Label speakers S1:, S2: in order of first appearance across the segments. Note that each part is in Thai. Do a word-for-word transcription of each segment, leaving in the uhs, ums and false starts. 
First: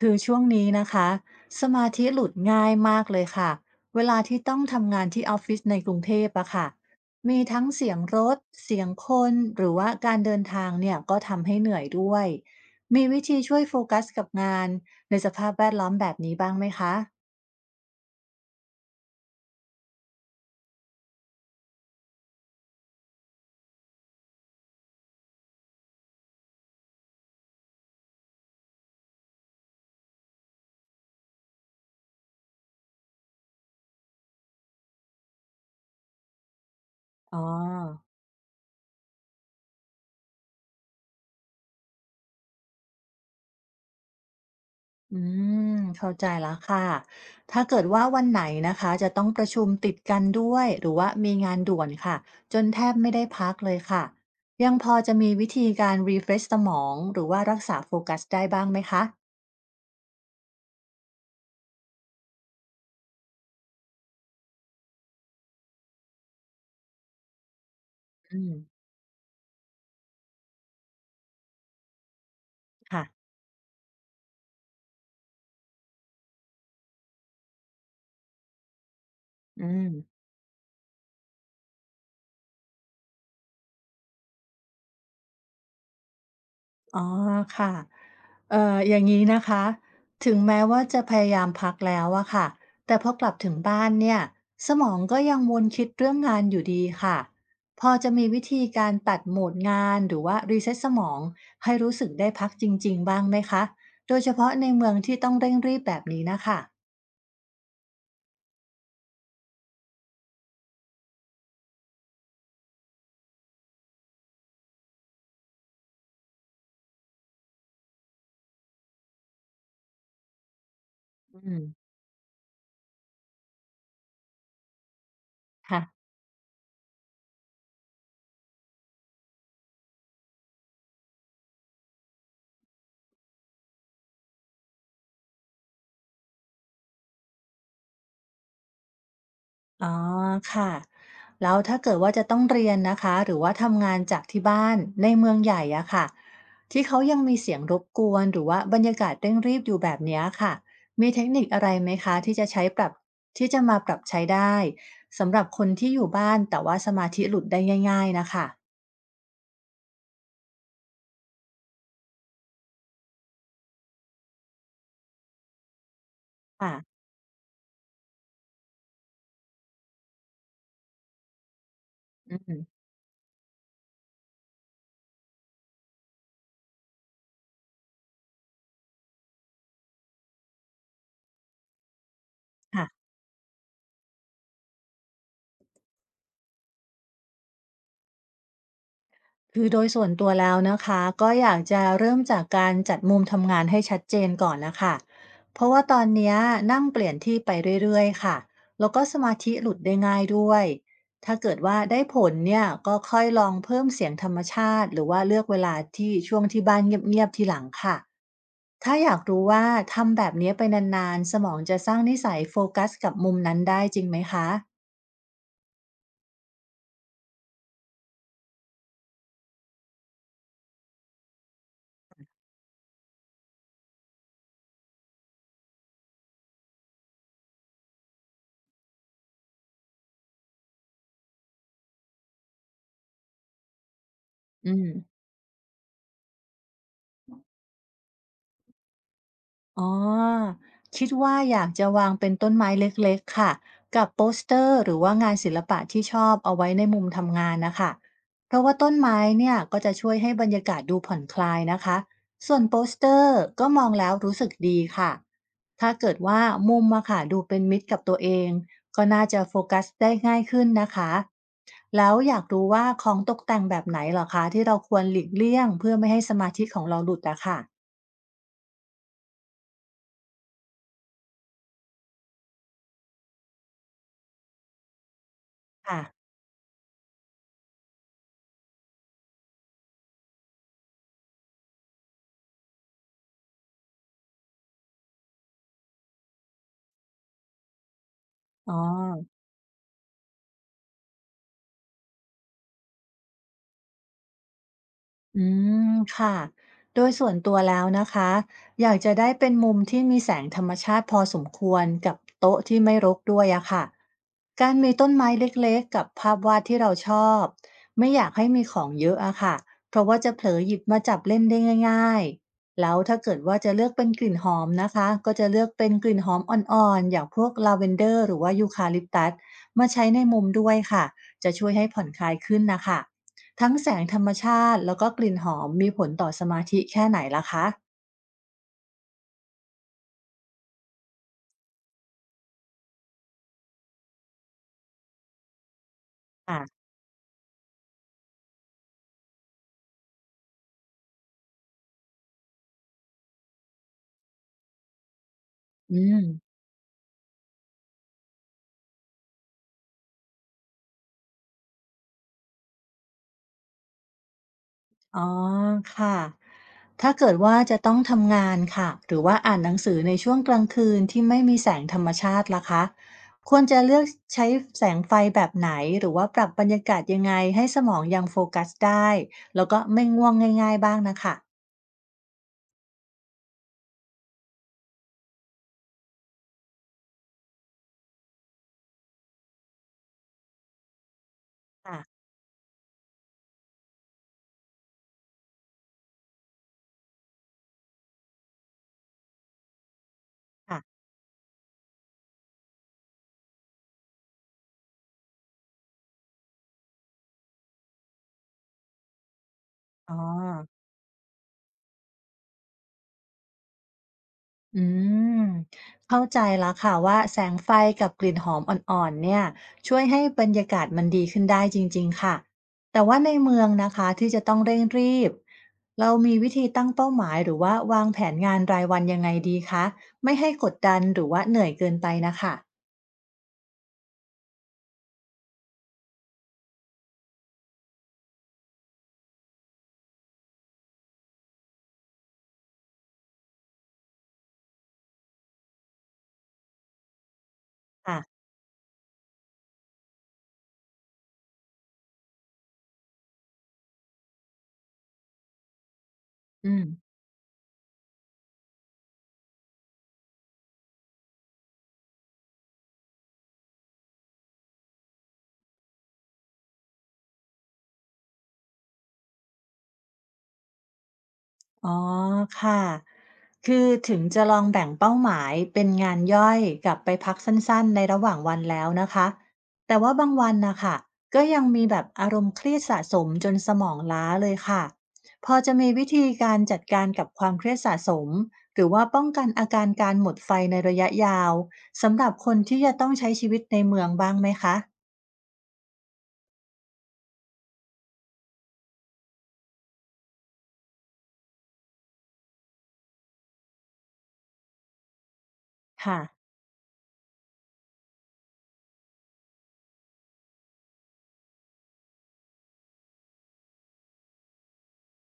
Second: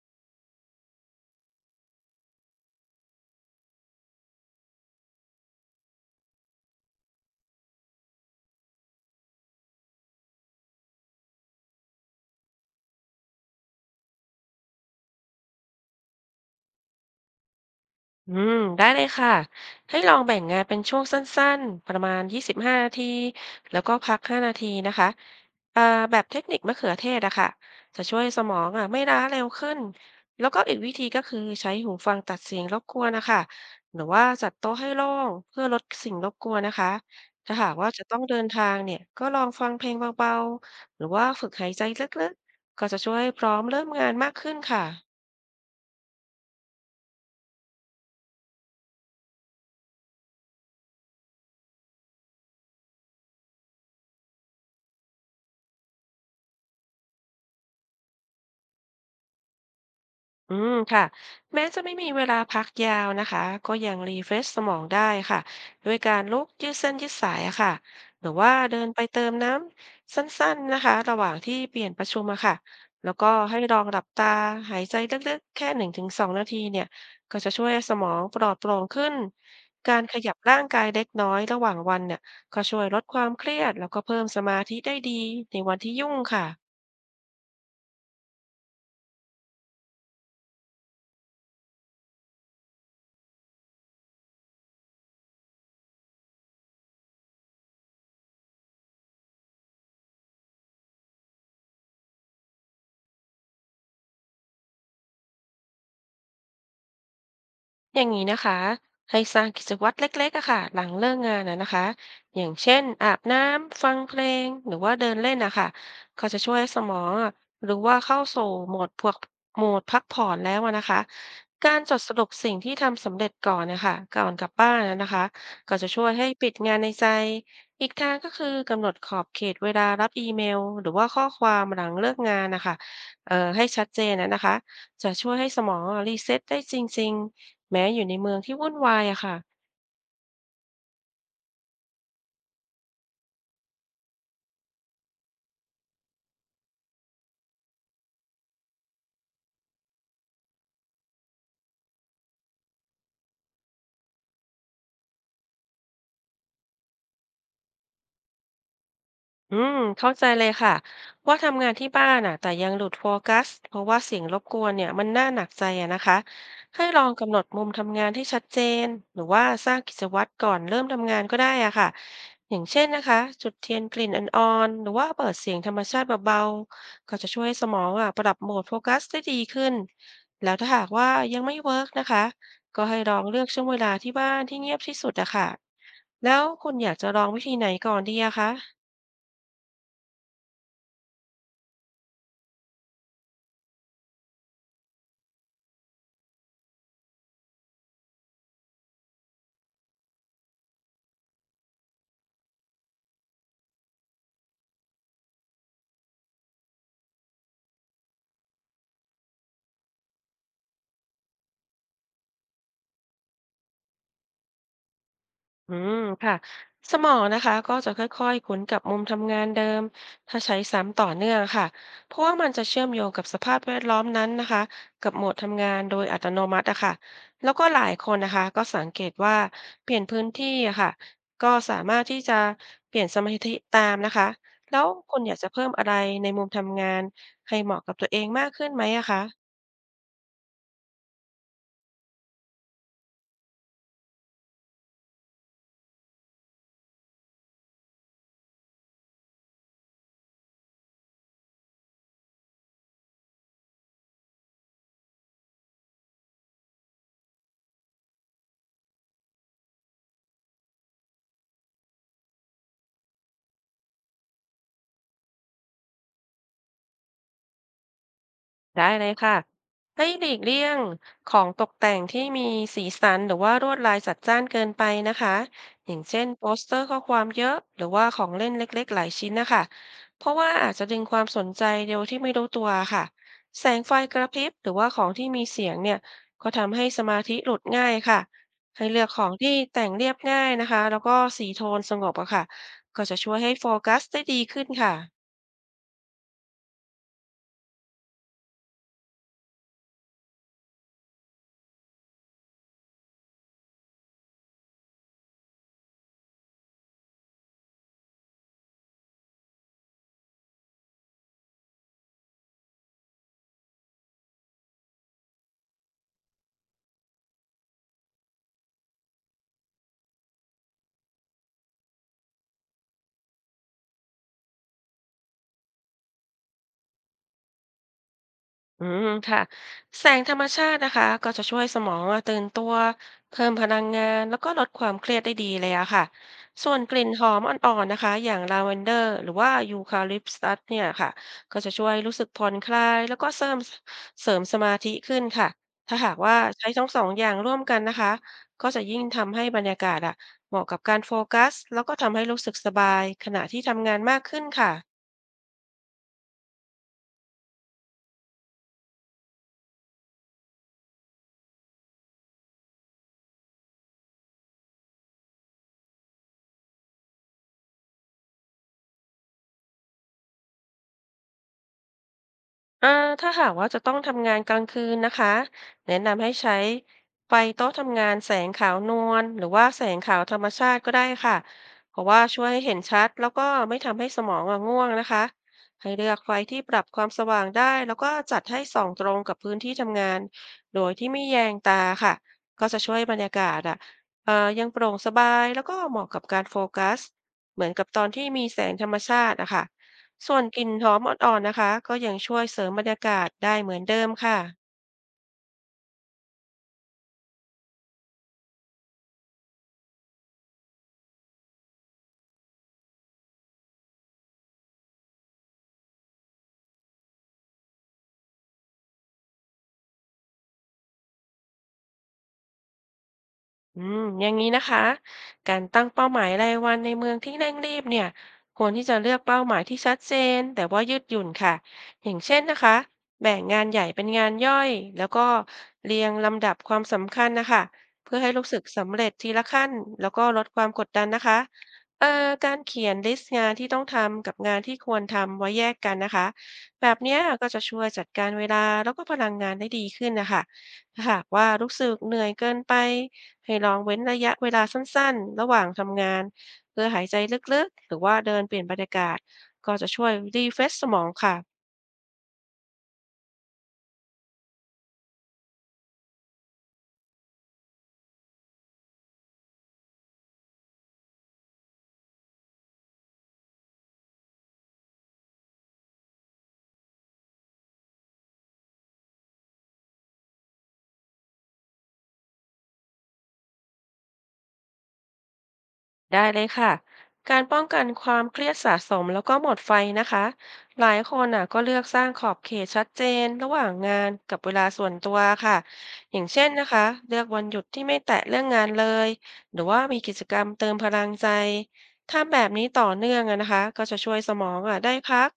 S1: คือช่วงนี้นะคะสมาธิหลุดง่ายมากเลยค่ะเวลาที่ต้องทำงานที่ออฟฟิศในกรุงเทพอะค่ะมีทั้งเสียงรถเสียงคนหรือว่าการเดินทางเนี่ยก็ทำให้เหนื่อยด้วยมีวิธีช่วยโฟกัสกับงานในสภาพแวดล้อมแบบนี้บ้างไหมคะ
S2: อืมได้เลยค่ะให้ลองแบ่งงานเป็นช่วงสั้นๆประมาณ ยี่สิบห้า นาทีแล้วก็พัก ห้า นาทีนะคะเอ่อแบบเทคนิคมะเขือเทศอะค่ะจะช่วยสมองอะไม่ล้าเร็วขึ้นแล้วก็อีกวิธีก็คือใช้หูฟังตัดเสียงรบกวนนะคะหรือว่าจัดโต๊ะให้โล่งเพื่อลดสิ่งรบกวนนะคะ
S1: อ๋อ
S2: ถ้าหากว่าจะต้องเดินทางเนี่ยก็ลองฟังเพลงเบาๆหรือว่าฝึกหายใจลึกๆก็จะช่วยพร้อมเริ่มงานมากขึ้น
S1: อื
S2: ค่ะ
S1: มเข้าใจแล้วค่ะถ้าเกิดว่าวันไหนนะคะจะต้องประชุมติดกันด้วยหรือว่ามีงานด่วนค่ะจนแทบไม่ได้พักเลยค่ะยังพอจะมีวิธีการ refresh สมองหรือว่ารักษาโฟกัสได้บ้างไหมคะ
S2: อืมค่ะแม้จะไม่มีเวลาพักยาวนะคะก็ยังรีเฟรชสมองได้ค่ะด้วยการลุกยืดเส้นยืดสายอะค่ะหรือ
S1: อื
S2: ว่า
S1: ม
S2: เดินไปเติมน้ำสั้นๆนะคะระหว่างที่เปลี่ยนประชุมอะค่ะ
S1: ค่ะ
S2: แล้วก็ให้ลองหลับตาหายใจลึกๆแค่หนึ่งถึงสองนาทีเนี่ยก็จะช่วยให้สมองปลอดโปร่งขึ้น
S1: อืม
S2: การขยับร่างกายเล็กน้อยระหว่างวันเนี่ยก็ช่วยลดความเครียดแล้วก็เพิ่มสมาธิได้ดีในวันที่ยุ่งค่ะ
S1: อ๋อค่ะเอ่ออย่างนี้นะคะถึงแม้ว่าจะพยายามพักแล้วอะค่ะแต่พอกลับถึงบ้านเนี่ยสมองก็ยังวนคิดเรื่องงานอยู่ดีค่ะพอจะมีวิธีการตัดโหมดงานหรือว่ารีเซ็ตสมองให้รู้สึกได้พักจริงๆบ้างไหมคะโดยเฉพาะในเมืองที่ต้องเร่งรีบแบบนี้นะคะ
S2: อย่างนี้นะคะให้สร้างกิจวัตรเล็กๆอะค่ะหลังเลิกงานนะนะคะอย่างเช่นอาบน้ำฟังเพลงหรือว่าเดินเล่นนะคะก็จะช่วยให้สมองอะหรือว่าเข้าสู่โหมดพวกโหมดพักผ่อนแล้วอะนะคะ
S1: อืม
S2: การจดสรุปสิ่งที่ทำสำเร็จก่อนนะคะก่อนกลับบ้านนะนะคะก็
S1: ค่ะ
S2: จะช่วยให้ปิดงานในใจอีกทางก็คือกำหนดขอบเขตเวลารับอีเมลหรือว่าข้อความหลังเลิกงานนะคะเอ่อให้ชัดเจนนะนะคะจะช่วยให้สมองอะรีเซ็ตได้จริงๆ แม้อยู่ในเมืองที่วุ่นวายอะค่ะ
S1: อ๋อค่ะแล้วถ้าเกิดว่าจะต้องเรียนนะคะหรือว่าทำงานจากที่บ้านในเมืองใหญ่อะค่ะที่เขายังมีเสียงรบกวนหรือว่าบรรยากาศเร่งรีบอยู่แบบเนี้ยค่ะมีเทคนิคอะไรไหมคะที่จะใช้ปรับที่จะมาปรับใช้ได้สำหรับคนที่อยู่บ้านแต่ว่าสมาธิหลุดได้ง่ายๆนะคะ
S2: อืมเข้าใจเลยค่ะว่าทำงานที่บ้านอ่ะแต่ยังหลุดโฟกัสเพราะว่าเสียงรบกวนเนี่ยมันน่าหนักใจอะนะคะ
S1: ค่ะ
S2: ให้ลองกำหนดมุมทำงานที่ชัดเจนหรือว่าสร้างกิจวัตรก่อนเริ่มทำงานก็ได้อ่ะค่ะ
S1: อื
S2: อย่า
S1: ม
S2: งเช่นนะคะจุดเทียนกลิ่นอ่อนๆหรือว่าเปิดเสียงธรรมชาติเบาๆก็จะช่วยให้สมองอ่ะปรับโหมดโฟกัสได้ดีขึ้นแล้วถ้าหากว่ายังไม่เวิร์กนะคะก็ให้ล
S1: ค่ะ
S2: องเลือกช่วงเวลาที่บ้านที่เงียบที่สุดอะค่ะแล้วคุณอยากจะลองวิธีไหนก่อนดีอะคะ
S1: คือโดยส่วนตัวแล้วนะคะก็อยากจะเริ่มจากการจัดมุมทำงานให้ชัดเจนก่อนนะคะเพราะว่าตอนเนี้ยนั่งเปลี่ยนที่ไปเรื่อยๆค่ะแล้วก็สมาธิหลุดได้ง่ายด้วยถ้าเกิดว่าได้ผลเนี่ยก็ค่อยลองเพิ่มเสียงธรรมชาติหรือว่าเลือกเวลาที่ช่วงที่บ้านเงียบๆทีหลังค่ะถ้าอยากรู้ว่าทำแบบเนี้ยไปนานๆสมองจะสร้างนิสัยโฟกัสกับมุมนั้นได้จริงไหมคะ
S2: อืมค่ะสมองนะคะก็จะค่อยๆคุ้นกับมุมทำงานเดิมถ้าใช้ซ้ำต่อเนื่องค่ะเพราะว่ามันจะเชื่อมโยงกับสภาพแวดล้อมนั้นนะคะกับโหมดทำงานโดยอัตโนมัติอะค่ะแล้วก็หลายคนนะคะก็สังเกตว่าเปลี่ยนพื้นที่อะค่ะก็สามารถที่จะเปลี่ยนสมาธิตามนะคะ
S1: อื
S2: แล้
S1: ม
S2: วคุณอยากจะเพิ่มอะไรในมุมทำงานให้เหมาะกับตัวเองมากขึ้นไหมอะคะ
S1: อ๋อคิดว่าอยากจะวางเป็นต้นไม้เล็กๆค่ะกับโปสเตอร์หรือว่างานศิลปะที่ชอบเอาไว้ในมุมทำงานนะคะเพราะว่าต้นไม้เนี่ยก็จะช่วยให้บรรยากาศดูผ่อนคลายนะคะส่วนโปสเตอร์ก็มองแล้วรู้สึกดีค่ะถ้าเกิดว่ามุมอะค่ะดูเป็นมิตรกับตัวเองก็น่าจะโฟกัสได้ง่ายขึ้นนะคะแล้วอยากรู้ว่าของตกแต่งแบบไหนเหรอคะที่เราควรหลีกเลี่ยงเพื่อไม่ให้สมาธิของเราหลุดอะค่ะ
S2: ได้เลยค่ะให้หลีกเลี่ยงของตกแต่งที่มีสีสันหรือว่าลวดลายจัดจ้านเกินไปนะคะอย่า
S1: ค่ะ
S2: งเช่นโปสเตอร์ข้อความเยอะหรือว่าของเล่นเล็กๆหลายชิ้นนะคะเพราะว่าอาจจะดึงความสนใจโดยที่ไม่รู้ตัวค่ะแสงไฟกระพริบหรือว่าของที่มีเสียงเนี่ยก็ทำให้สมาธิหลุดง่ายค่ะ
S1: อ๋อ
S2: ให้เลือกของที่แต่งเรียบง่ายนะคะแล้วก็สีโทนสงบอะค่ะก็จะช่วยให้โฟกัสได้ดีขึ้นค่ะ
S1: อืมค่ะโดยส่วนตัวแล้วนะคะอยากจะได้เป็นมุมที่มีแสงธรรมชาติพอสมควรกับโต๊ะที่ไม่รกด้วยอะค่ะการมีต้นไม้เล็กๆกับภาพวาดที่เราชอบไม่อยากให้มีของเยอะอะค่ะเพราะว่าจะเผลอหยิบมาจับเล่นได้ง่ายๆแล้วถ้าเกิดว่าจะเลือกเป็นกลิ่นหอมนะคะก็จะเลือกเป็นกลิ่นหอมอ่อนๆอย่างพวกลาเวนเดอร์หรือว่ายูคาลิปตัสมาใช้ในมุมด้วยค่ะจะช่วยให้ผ่อนคลายขึ้นนะคะ ทั้งแสงธรรมชาติแล้วก็กลิ่นหอมมีผลต่อสมาธิแค่ไหนล่ะคะ
S2: อืมค่ะแสงธรรมชาตินะคะก็จะช่วยสมองอะตื่นตัวเพิ่มพลังงานแล้วก็ลดความเครียดได้ดีเลยอะค่ะส่วน
S1: ค่ะ
S2: กลิ่นหอมอ่อนๆนะคะอย่างลาเวนเดอร์หรือว่ายูคาลิปตัสเนี่ยค่ะก็จะช่วยรู้สึกผ่อนคลายแล้วก็เสริมเสริมสมาธิขึ้นค่ะ
S1: อื
S2: ถ้าหาก
S1: ม
S2: ว่าใช้ทั้งสองอย่างร่วมกันนะคะก็จะยิ่งทำให้บรรยากาศอะเหมาะกับการโฟกัสแล้วก็ทำให้รู้สึกสบายขณะที่ทำงานมากขึ้นค่ะ
S1: อ๋อค่ะถ้าเกิดว่าจะต้องทำงานค่ะหรือว่าอ่านหนังสือในช่วงกลางคืนที่ไม่มีแสงธรรมชาติล่ะคะควรจะเลือกใช้แสงไฟแบบไหนหรือว่าปรับบรรยากาศยังไงให้สมองยังโฟกัสได้แล้วก็ไม่ง่วงง่ายๆบ้างน่ะค่ะ
S2: อ่าถ้าหากว่าจะต้องทำงานกลางคืนนะคะแนะนำให้ใช้ไฟโต๊ะทำงานแสงขาวนวลหรือว่าแสงขาวธรรมชาติก็ได้ค่ะเพราะว่า
S1: ค่ะ
S2: ช่วยให้เห็นชัดแล้วก็ไม่ทำให้สมองอะง่วงนะคะให้เลือกไฟที่ปรับความสว่างได้แล้วก็จัดให้ส่องตรงกับพื้นที่ทำงาน
S1: ค่ะ
S2: โดยที่ไม่แยงตาค่ะก็จะช่วยบรรยากาศอ่ะเอ่อยังโปร่งสบายแล้วก็เหมาะกับการโฟกัสเหมือนกับตอนที่มีแสงธรรมชาติอะค่ะ
S1: อ๋อ
S2: ส่วนกลิ่นหอมอ่อนๆนะคะก็ยังช่วยเสริมบรรยากาศได้เหมือนเดิมค่ะ
S1: อืมเข้าใจแล้วค่ะว่าแสงไฟกับกลิ่นหอมอ่อนๆเนี่ยช่วยให้บรรยากาศมันดีขึ้นได้จริงๆค่ะแต่ว่าในเมืองนะคะที่จะต้องเร่งรีบเรามีวิธีตั้งเป้าหมายหรือว่าวางแผนงานรายวันยังไงดีคะไม่ให้กดดันหรือว่าเหนื่อยเกินไปนะคะ
S2: อืมอย่างนี้นะคะการตั้งเป้าหมายรายวันในเมืองที่เร่งรีบเนี่ยควรที่จะเลือกเป้าหมายที่ชัดเจนแต่ว่ายืดหยุ่นค่ะอย่างเช่นนะคะแบ่งงานใหญ่เป็นงานย่อยแล้วก็เรียงลำดับความสำคัญนะคะเพื่อ
S1: ค่ะ
S2: ให้รู้สึกสำเร็จทีละขั้นแล้วก็ลดความกดดันนะคะเอ่อการเขียนลิสต์งานที่ต้องทำกับงานที่ควรทำไว้แยกกันนะคะ
S1: อืม
S2: แบบเนี้ยก็จะช่วยจัดการเวลาแล้วก็พลังงานได้ดีขึ้นนะคะถ้าหากว่ารู้สึกเหนื่อยเกินไป ให้ลองเว้นระยะเวลาสั้นๆ ระหว่างทำงานเพื่อหายใจลึกๆหรือว่าเดินเปลี่ยนบรรยากาศก็จะช่วย refresh สมองค่ะ
S1: อ๋อค่ะคือถึงจะลองแบ่งเป้าหมายเป็นงานย่อยกับไปพักสั้นๆในระหว่างวันแล้วนะคะแต่ว่าบางวันนะคะก็ยังมีแบบอารมณ์เครียดสะสมจนสมองล้าเลยค่ะ พอจะมีวิธีการจัดการกับความเครียดสะสมหรือว่าป้องกันอาการการหมดไฟในระยะยาวสำหรับคนที่จะต้องใช้ชีวิตในเมืองบ้างไหมคะ
S2: ได้เลยค่ะการป้องกันความเครียดสะสมแล้วก็หมดไฟนะคะหลายคนน่ะก็เลือกสร้างขอบเขตชัดเจนระหว่างงานกับเวลาส่วนตัวค่ะอ
S1: ค่ะ
S2: ย่างเช่นนะคะเลือกวันหยุดที่ไม่แตะเรื่องงานเลยหรือว่ามีกิจกรรมเติมพลังใจทำแบบนี้ต่อเนื่องอะนะคะก็จะช่วยสมองอ่ะได้พัก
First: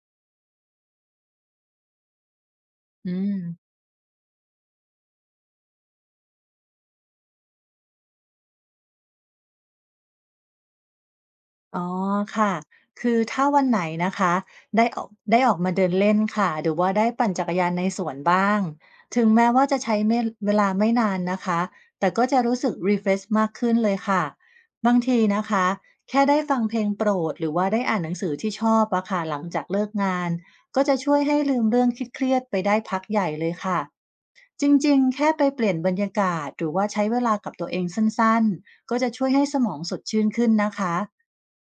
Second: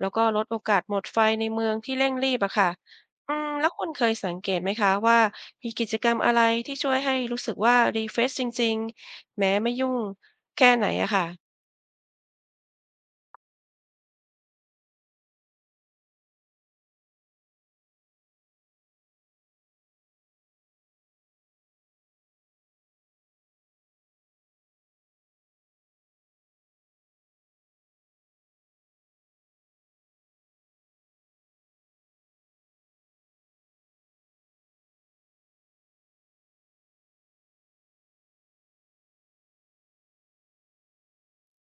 S2: แล้วก็ลดโอกาสหมดไฟในเมืองที่เร่งรีบอะค่ะ
S1: อื
S2: อื
S1: ม
S2: มแล้วคุณเคยสังเกตไหมคะว่ามีกิจกรรมอะไรที่ช่วยให้รู้สึกว่ารีเฟรชจริงๆแม้ไม่ยุ่ง แค่ไหนอะค่ะ
S1: อ๋อค่ะคือถ้าวันไหนนะคะได้ออกได้ออกมาเดินเล่นค่ะหรือว่าได้ปั่นจักรยานในสวนบ้าง ถึงแม้ว่าจะใช้เมเวลาไม่นานนะคะแต่ก็จะรู้สึก refresh มากขึ้นเลยค่ะ บางทีนะคะแค่ได้ฟังเพลงโปรดหรือว่าได้อ่านหนังสือที่ชอบอะค่ะหลังจากเลิกงานก็จะช่วยให้ลืมเรื่องเครียดๆไปได้พักใหญ่เลยค่ะ จริงๆแค่ไปเปลี่ยนบรรยากาศหรือว่าใช้เวลากับตัวเองสั้นๆก็จะช่วยให้สมองสดชื่นขึ้นนะคะ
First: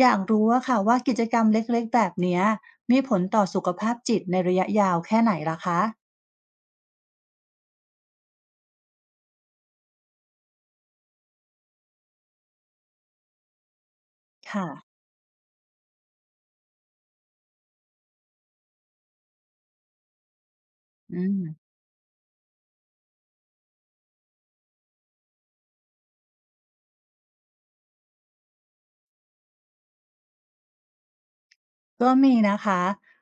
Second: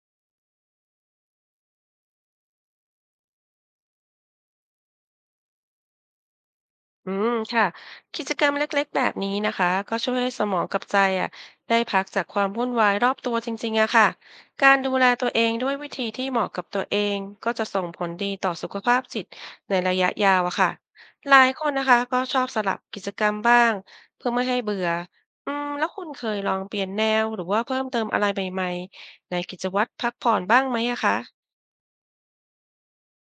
S1: อยากรู้ว่าค่ะว่ากิจกรรมเล็กๆแบบเนี้ยมีผลต่อสุขภาพจิตในระยะยาวแค่ไหนล่ะคะ
S2: อืม ค่ะกิจกรรมเล็กๆแบบนี้นะคะ ก็ช่วยให้สมองกับใจอะได้พักจากความวุ่นวายรอบตัวจริงๆอะค่ะ
S1: ค่ะ
S2: การดูแลตัวเองด้วยวิธีที่เหมาะกับตัวเอง ก็จะส่งผลดีต่อสุขภาพจิตในระยะยาวอะค่ะ
S1: อื
S2: หลา
S1: ม
S2: ยคนนะคะก็ชอบสลับกิจกรรมบ้างเพื่อไม่ให้เบื่ออืม แล้วคุณเคยลองเปลี่ยนแนวหรือว่าเพิ่มเติมอะไรใหม่ๆในกิจวัตรพักผ่อนบ้างไหมอะคะ
S1: ก็มีนะคะ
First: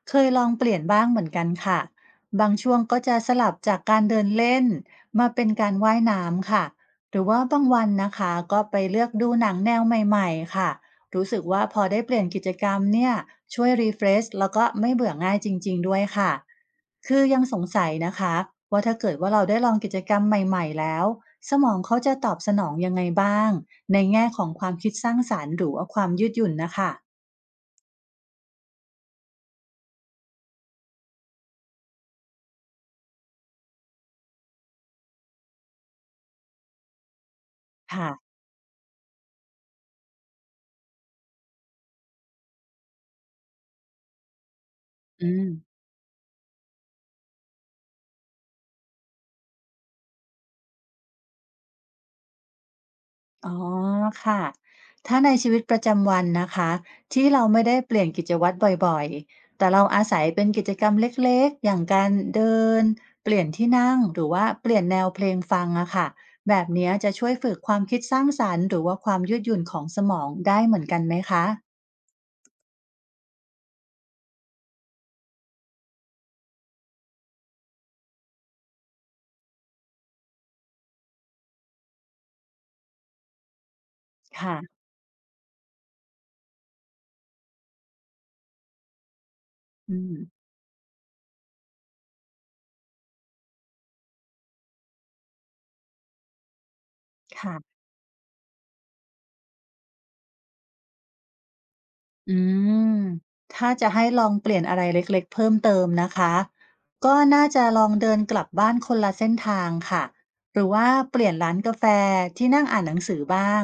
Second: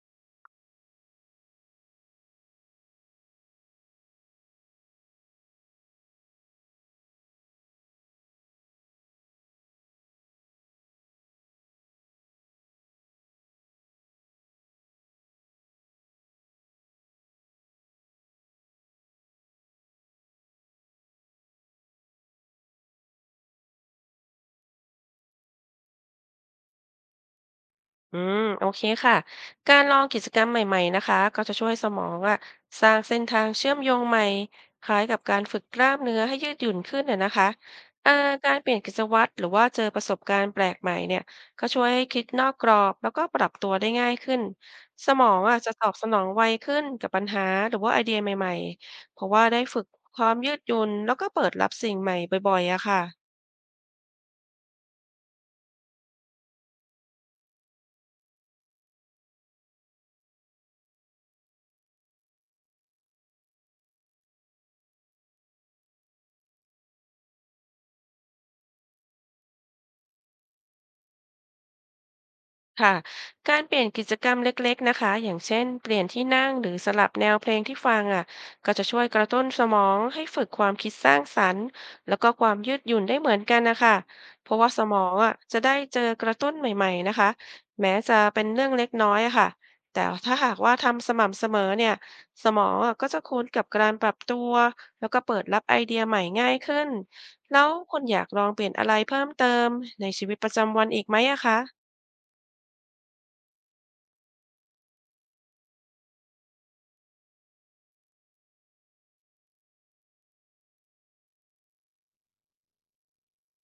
S1: เคยลองเปลี่ยนบ้างเหมือนกันค่ะบางช่วงก็จะสลับจากการเดินเล่นมาเป็นการว่ายน้ำค่ะหรือว่าบางวันนะคะก็ไปเลือกดูหนังแนวใหม่ๆค่ะรู้สึกว่าพอได้เปลี่ยนกิจกรรมเนี่ยช่วยรีเฟรชแล้วก็ไม่เบื่อง่ายจริงๆด้วยค่ะคือยังสงสัยนะคะว่าถ้าเกิดว่าเราได้ลองกิจกรรมใหม่ๆแล้วสมองเขาจะตอบสนองยังไงบ้างในแง่ของความคิดสร้างสรรค์หรือว่าความยืดหยุ่นนะคะ
S2: อืมโอเคค่ะการลองกิจกรรมใหม่ๆนะคะก็จะช่วยสมองอะสร้างเส้นทางเชื่อมโยงใหม่คล้ายกับการฝึกกล้ามเนื้อให้ยืดหยุ่นขึ้นน่ะนะคะ
S1: ค่ะ
S2: อ่าการเปลี่ยนกิจวัตรหรือว่าเจอประสบการณ์แปลกใหม่เนี่ยก็ช่วยให้คิดนอกกรอบแล้วก็ปรับตัวได้ง่ายขึ้นสมอ
S1: อื
S2: ง
S1: ม
S2: อะจะตอบสนองไวขึ้นกับปัญหาหรือว่าไอเดียใหม่ๆเพราะว่าได้ฝึกความยืดหยุ่นแล้วก็เปิดรับสิ่งใหม่บ่อยๆอะค่ะ
S1: อ๋อค่ะ ถ้าในชีวิตประจำวันนะคะที่เราไม่ได้เปลี่ยนกิจวัตรบ่อยๆ แต่เราอาศัยเป็นกิจกรรมเล็กๆ อย่างการเดินเปลี่ยนที่นั่งหรือว่าเปลี่ยนแนวเพลงฟังอะค่ะแบบเนี้ยจะช่วยฝึกความคิดสร้างสรรค์หรือว่าความยืดหยุ่นของสมองได้เหมือนกันไหมคะ
S2: ค่ะการเปลี่ยนกิจกรรมเล็กๆนะคะอย่างเช่นเปลี่ยนที่นั่งหรือสลับแนวเพลงที่ฟังอ่ะก็จะช่วยกระตุ้นสมองให้ฝึกความคิดสร้างสรรค์แล้วก็ความยืดหยุ่นได้เหมือนกันนะคะเพราะว่าส
S1: ค่ะ
S2: มองอ่ะจะได้เจอกระตุ้นใหม่ๆนะคะแม้จะเป็นเรื่องเล็กน้อยอะค่ะ
S1: อื
S2: แต่
S1: ม
S2: ถ้าหากว่าทำสม่ำเสมอเนี่ยสมองอ่ะก็จะคุ้นกับการปรับตัวแล้วก็เปิดรับไอเดียใหม่ง่ายขึ้นแล้ว
S1: ค่ะ
S2: คุณอยากลองเปลี่ยนอะไรเพิ่มเติมในชีวิตประจำวันอีกไหมอะคะ
S1: อืมถ้าจะให้ลองเปลี่ยนอะไรเล็กๆเพิ่มเติมนะคะ ก็น่าจะลองเดินกลับบ้านคนละเส้นทางค่ะหรือว่าเปลี่ยนร้านกาแฟที่นั่งอ่านหนังสือบ้าง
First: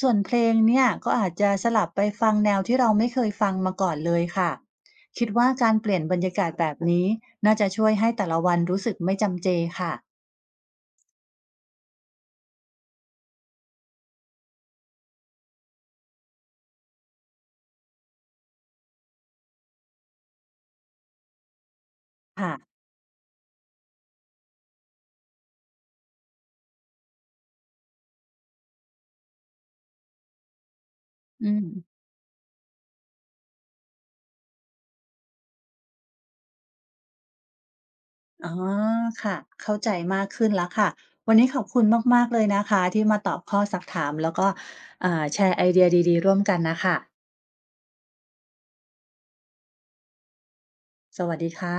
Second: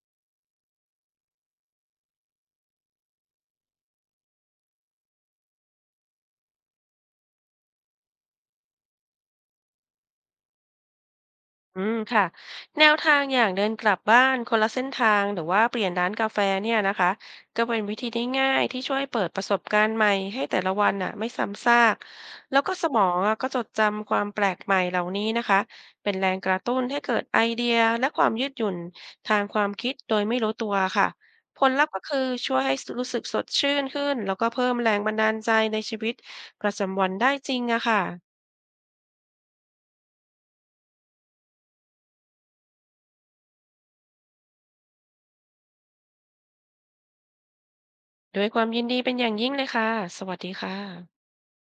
S1: ส่วนเพลงเนี่ยก็อาจจะสลับไปฟังแนวที่เราไม่เคยฟังมาก่อนเลยค่ะคิดว่าการเปลี่ยนบรรยากาศแบบนี้น่าจะช่วยให้แต่ละวันรู้สึกไม่จำเจค่ะ
S2: อืมค่ะแนวทางอย่างเดินกลับบ้านคนละเส้นทางหรือว่าเปลี่ยนร้านกาแฟเนี่ยนะคะก็เป็นวิธีที่ง่ายที่ช่วยเปิดประสบการณ์ใหม่ให้แต่ละวันน่ะไม่ซ้ำซาก
S1: ค่ะ
S2: แล้วก็สมองอ่ะก็จดจำความแปลกใหม่เหล่านี้นะคะเป็นแรงกระตุ้นให้เกิดไอเดียและความยืดหยุ่นทางความคิดโดยไม่รู้ตัวค่ะ
S1: อื
S2: ผ
S1: ม
S2: ลลัพธ์ก็คือช่วยให้รู้สึกสดชื่นขึ้นแล้วก็เพิ่มแรงบันดาลใจในชีวิตประจำวันได้จริงอะค่ะ
S1: อ๋อค่ะเข้าใจมากขึ้นแล้วค่ะวันนี้ขอบคุณมากๆเลยนะคะที่มาตอบข้อสักถามแล้วก็อ่าแชร์ไอเดียดีๆร่วมกันนะคะ
S2: ด้วยความยินดีเป็นอย่างยิ่งเลยค่ะสวัสดีค่ะ
S1: สวัสดีค่ะ